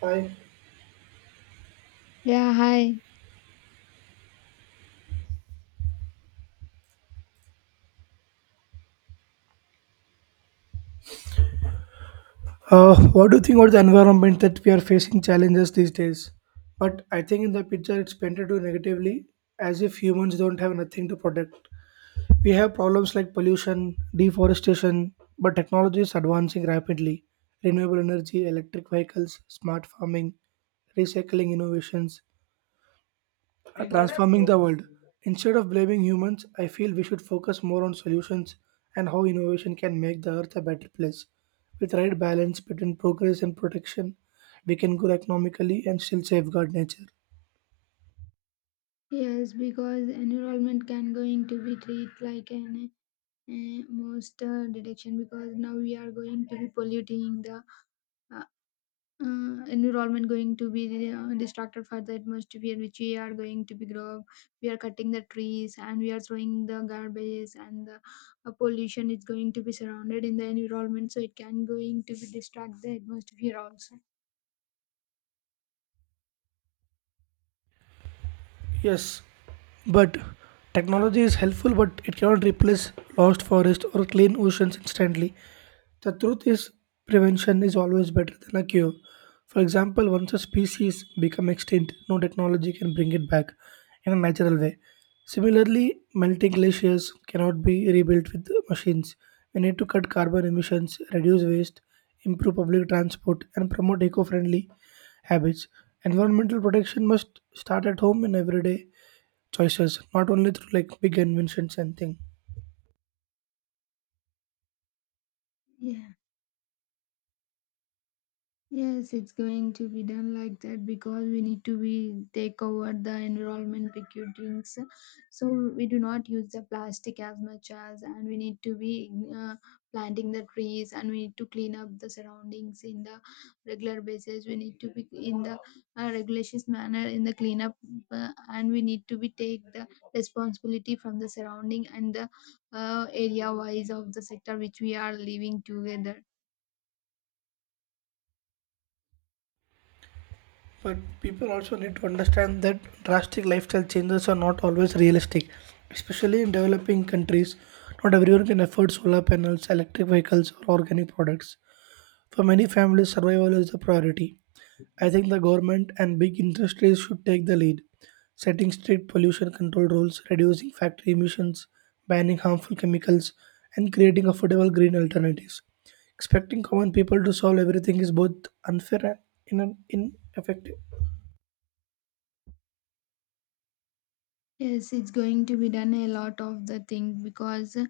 Hi. Yeah, hi. What do you think about the environment that we are facing challenges these days? But I think in the picture it's painted too negatively, as if humans don't have nothing to protect. We have problems like pollution, deforestation, but technology is advancing rapidly. Renewable energy, electric vehicles, smart farming, recycling innovations, are transforming the world. Instead of blaming humans, I feel we should focus more on solutions and how innovation can make the earth a better place. With right balance between progress and protection, we can grow economically and still safeguard nature. Yes, because environment can going to be treated like an most detection because now we are going to be polluting the uh, environment going to be distracted for the atmosphere which we are going to be grow up. We are cutting the trees and we are throwing the garbage and the pollution is going to be surrounded in the environment so it can going to be distract the atmosphere also. Yes, but technology is helpful, but it cannot replace lost forests or clean oceans instantly. The truth is, prevention is always better than a cure. For example, once a species become extinct, no technology can bring it back in a natural way. Similarly, melting glaciers cannot be rebuilt with machines. We need to cut carbon emissions, reduce waste, improve public transport, and promote eco-friendly habits. Environmental protection must start at home in everyday choices, not only through like big inventions and things. Yeah. Yes, it's going to be done like that because we need to be take over the environment with drinks. So we do not use the plastic as much as, and we need to be planting the trees, and we need to clean up the surroundings in the regular basis. We need to be in the regulations manner in the cleanup, and we need to be take the responsibility from the surrounding and the area wise of the sector which we are living together. But people also need to understand that drastic lifestyle changes are not always realistic, especially in developing countries. Not everyone can afford solar panels, electric vehicles, or organic products. For many families, survival is the priority. I think the government and big industries should take the lead, setting strict pollution control rules, reducing factory emissions, banning harmful chemicals, and creating affordable green alternatives. Expecting common people to solve everything is both unfair and ineffective. Yes, it's going to be done a lot of the thing because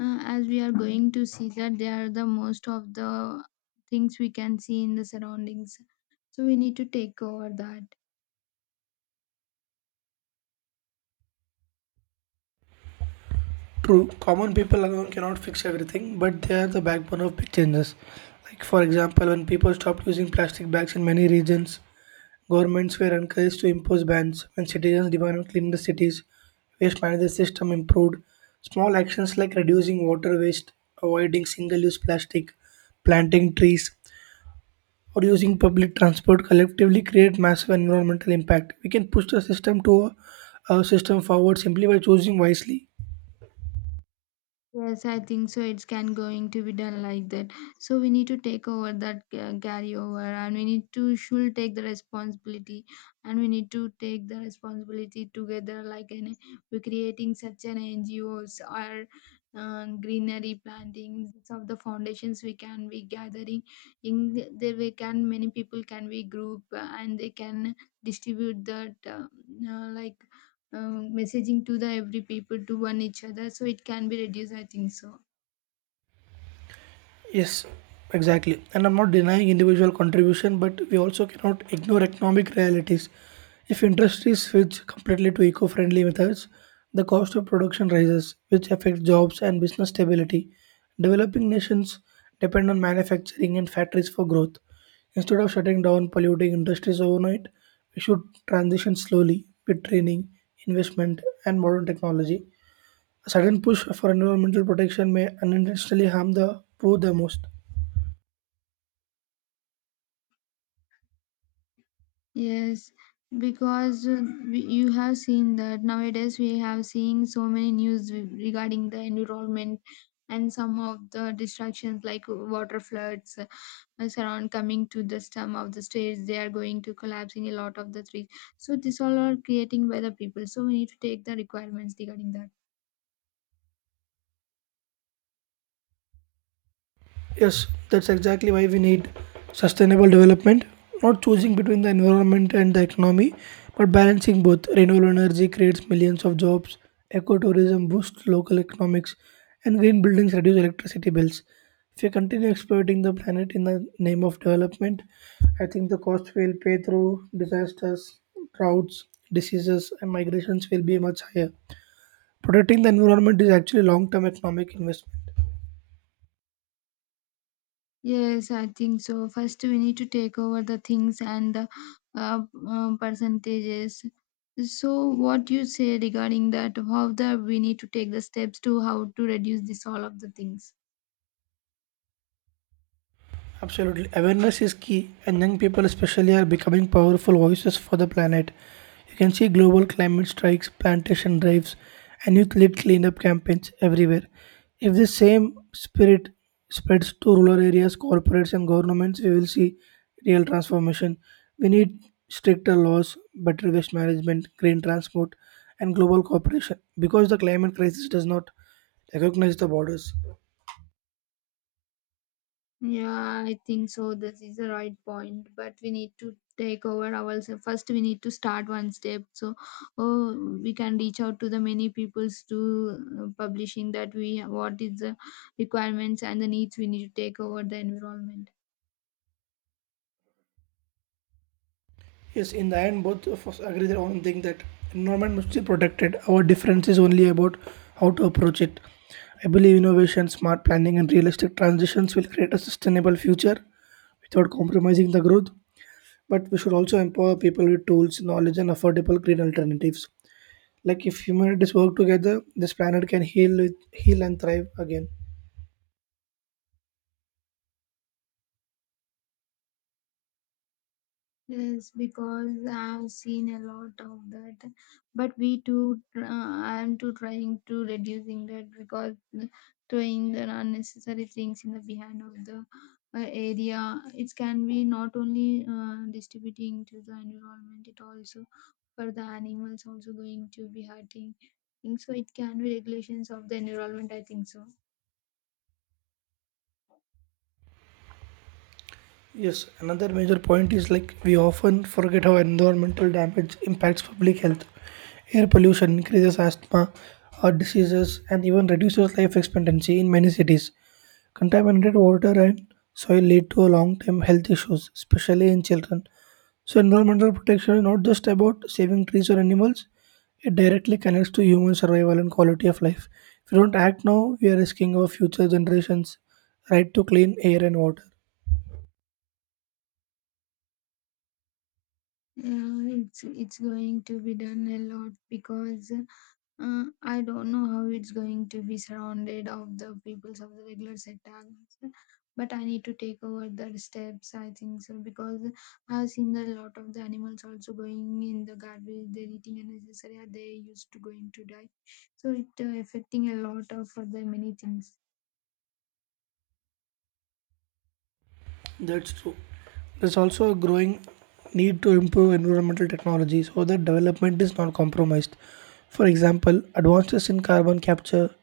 as we are going to see that they are the most of the things we can see in the surroundings. So we need to take over that. True, common people alone cannot fix everything, but they are the backbone of big changes. Like, for example, when people stopped using plastic bags in many regions, governments were encouraged to impose bans. When citizens demanded cleaner cities, waste management system improved. Small actions like reducing water waste, avoiding single-use plastic, planting trees, or using public transport collectively create massive environmental impact. We can push the system to a system forward simply by choosing wisely. Yes, I think so. It's can going to be done like that. So we need to take over that carry over, and we need to should take the responsibility, and we need to take the responsibility together. Like an, we're creating such an NGOs or greenery plantings of the foundations. We can be gathering there. We can many people can be group and they can distribute that like messaging to the every people to one each other so it can be reduced I think so. Yes, exactly. And I'm not denying individual contribution, but we also cannot ignore economic realities. If industries switch completely to eco friendly methods, the cost of production rises, which affects jobs and business stability. Developing nations depend on manufacturing and factories for growth. Instead of shutting down polluting industries overnight, we should transition slowly with training, investment, and modern technology. A sudden push for environmental protection may unintentionally harm the poor the most. Yes, because we, you have seen that nowadays we have seen so many news regarding the environment and some of the distractions like water floods surround coming to the stem of the stairs. They are going to collapse in a lot of the trees. So this all are creating by the people. So we need to take the requirements regarding that. Yes, that's exactly why we need sustainable development, not choosing between the environment and the economy, but balancing both. Renewable energy creates millions of jobs, ecotourism boosts local economics, and green buildings reduce electricity bills. If we continue exploiting the planet in the name of development, I think the cost we'll pay through disasters, droughts, diseases, and migrations will be much higher. Protecting the environment is actually long term economic investment. Yes, I think so. First, we need to take over the things and the uh, percentages. So, what you say regarding that? How the we need to take the steps to how to reduce this all of the things? Absolutely. Awareness is key, and young people, especially, are becoming powerful voices for the planet. You can see global climate strikes, plantation drives, and youth led cleanup campaigns everywhere. If the same spirit spreads to rural areas, corporates, and governments, we will see real transformation. We need stricter laws, better waste management, green transport, and global cooperation because the climate crisis does not recognize the borders. Yeah, I think so. This is the right point. But we need to take over ourselves first. We need to start one step. So, oh, we can reach out to the many peoples to publishing that we what is the requirements and the needs we need to take over the environment. Yes, in the end, both of us agree on one thing that environment must be protected. Our difference is only about how to approach it. I believe innovation, smart planning, and realistic transitions will create a sustainable future without compromising the growth. But we should also empower people with tools, knowledge, and affordable green alternatives. Like if humanities work together, this planet can heal, heal and thrive again. Yes, because I've seen a lot of that, but we too, I'm too trying to reducing that because doing the unnecessary things in the behind of the area, it can be not only distributing to the environment, it also for the animals also going to be hurting. Think so. It can be regulations of the environment. I think so. Yes, another major point is like we often forget how environmental damage impacts public health. Air pollution increases asthma, heart diseases, and even reduces life expectancy in many cities. Contaminated water and soil lead to long term health issues, especially in children. So, environmental protection is not just about saving trees or animals, it directly connects to human survival and quality of life. If we don't act now, we are risking our future generations' right to clean air and water. It's going to be done a lot because. I don't know how it's going to be surrounded of the peoples of the regular sector, but I need to take over the steps. I think so because I've seen a lot of the animals also going in the garbage. They're eating unnecessary. And They used to going to die, so it affecting a lot of other many things. That's true. There's also a growing need to improve environmental technology so that development is not compromised. For example, advances in carbon capture,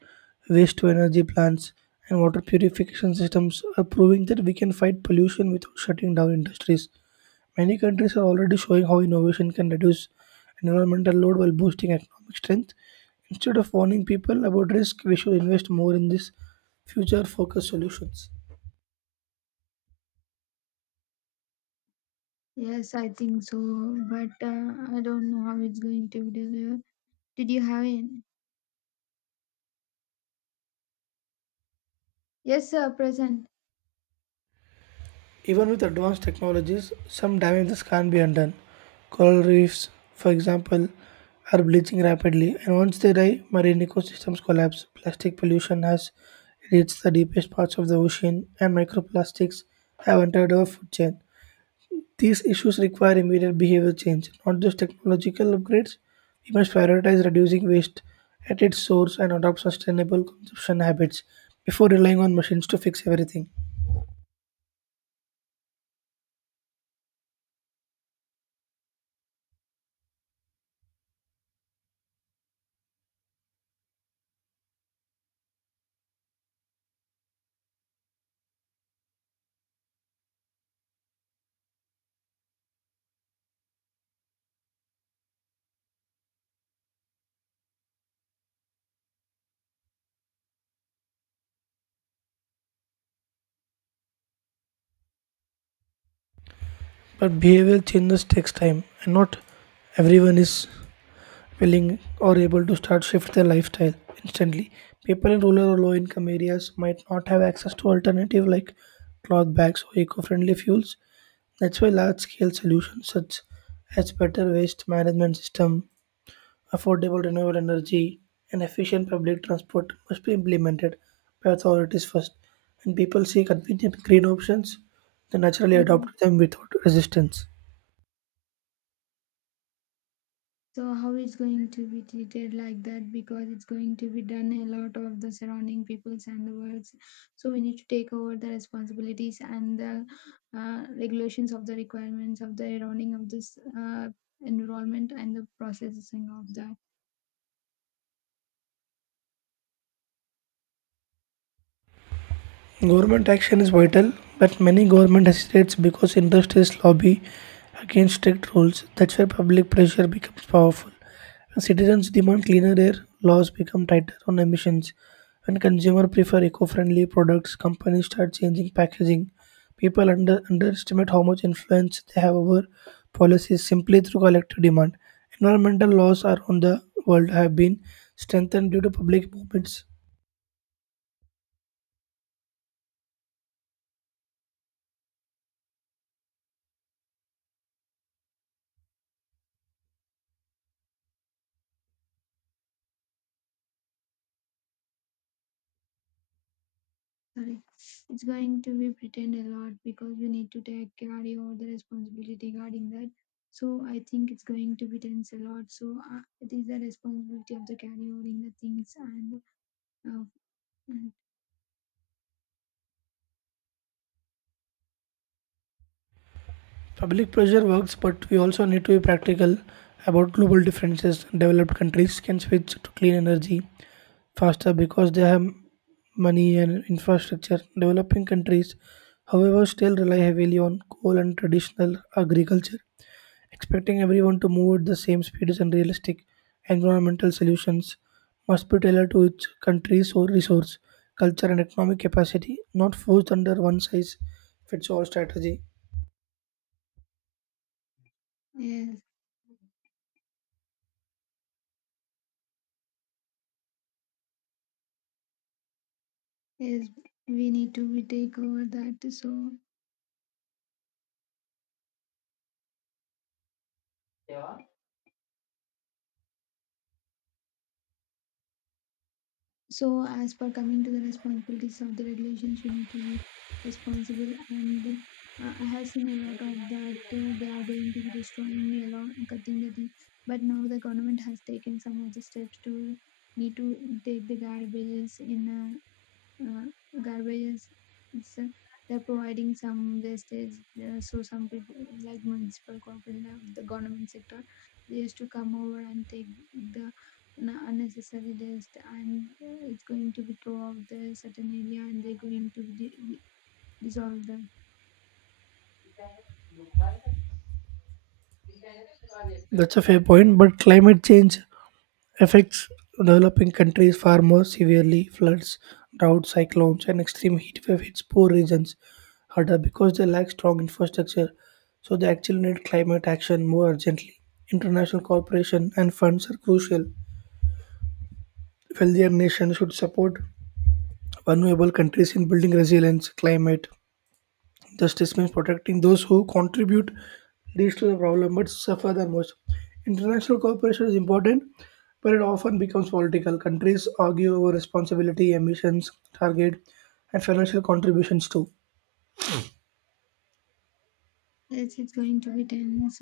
waste to energy plants, and water purification systems are proving that we can fight pollution without shutting down industries. Many countries are already showing how innovation can reduce environmental load while boosting economic strength. Instead of warning people about risk, we should invest more in these future focused solutions. Yes, I think so, but I don't know how it's going to be delivered. Did you have any? Yes, sir, present. Even with advanced technologies, some damages can't be undone. Coral reefs, for example, are bleaching rapidly, and once they die, marine ecosystems collapse. Plastic pollution has reached the deepest parts of the ocean, and microplastics have entered our food chain. These issues require immediate behavior change, not just technological upgrades. We must prioritize reducing waste at its source and adopt sustainable consumption habits before relying on machines to fix everything. But behavioral changes takes time, and not everyone is willing or able to start shift their lifestyle instantly. People in rural or low income areas might not have access to alternative like cloth bags or eco-friendly fuels. That's why large-scale solutions such as better waste management system, affordable renewable energy, and efficient public transport must be implemented by authorities first. When people see convenient green options, they naturally Yeah. adopt them without resistance. So how it's going to be treated like that because it's going to be done a lot of the surrounding peoples and the worlds. So we need to take over the responsibilities and the regulations of the requirements of the surrounding of this environment and the processing of that. Government action is vital, but many government hesitates because industries lobby against strict rules. That's where public pressure becomes powerful. When citizens demand cleaner air, laws become tighter on emissions. When consumers prefer eco-friendly products, companies start changing packaging. Underestimate how much influence they have over policies simply through collective demand. Environmental laws around the world have been strengthened due to public movements. Sorry, it's going to be pretend a lot because we need to take carry over the responsibility regarding that. So I think it's going to be tense a lot. So it is the responsibility of the carry over in the things and uh, Public pressure works, but we also need to be practical about global differences. Developed countries can switch to clean energy faster because they have money and infrastructure. Developing countries, however, still rely heavily on coal and traditional agriculture. Expecting everyone to move at the same speed is unrealistic. Environmental solutions must be tailored to each country's own resource, culture, and economic capacity, not forced under one size fits all strategy. yes, yes, we need to we take over that. So, so as per coming to the responsibilities of the regulations, we need to be responsible. And I have seen a lot of that. They are going to be destroying a lot, cutting the tree. But now the government has taken some of the steps to need to take the garbages in. Uh, Garbage is, they're providing some wastage so some people like municipal corporation the government sector they used to come over and take the unnecessary waste and it's going to be thrown out the certain area and they're going to dissolve the That's a fair point, but climate change affects developing countries far more severely. Floods, droughts, cyclones, and extreme heat wave hits poor regions harder because they lack strong infrastructure. So they actually need climate action more urgently. International cooperation and funds are crucial. Wealthier nations should support vulnerable countries in building resilience, climate justice means protecting those who contribute least to the problem but suffer the most. International cooperation is important, but it often becomes political. Countries argue over responsibility, emissions, target, and financial contributions too. it's going to be tense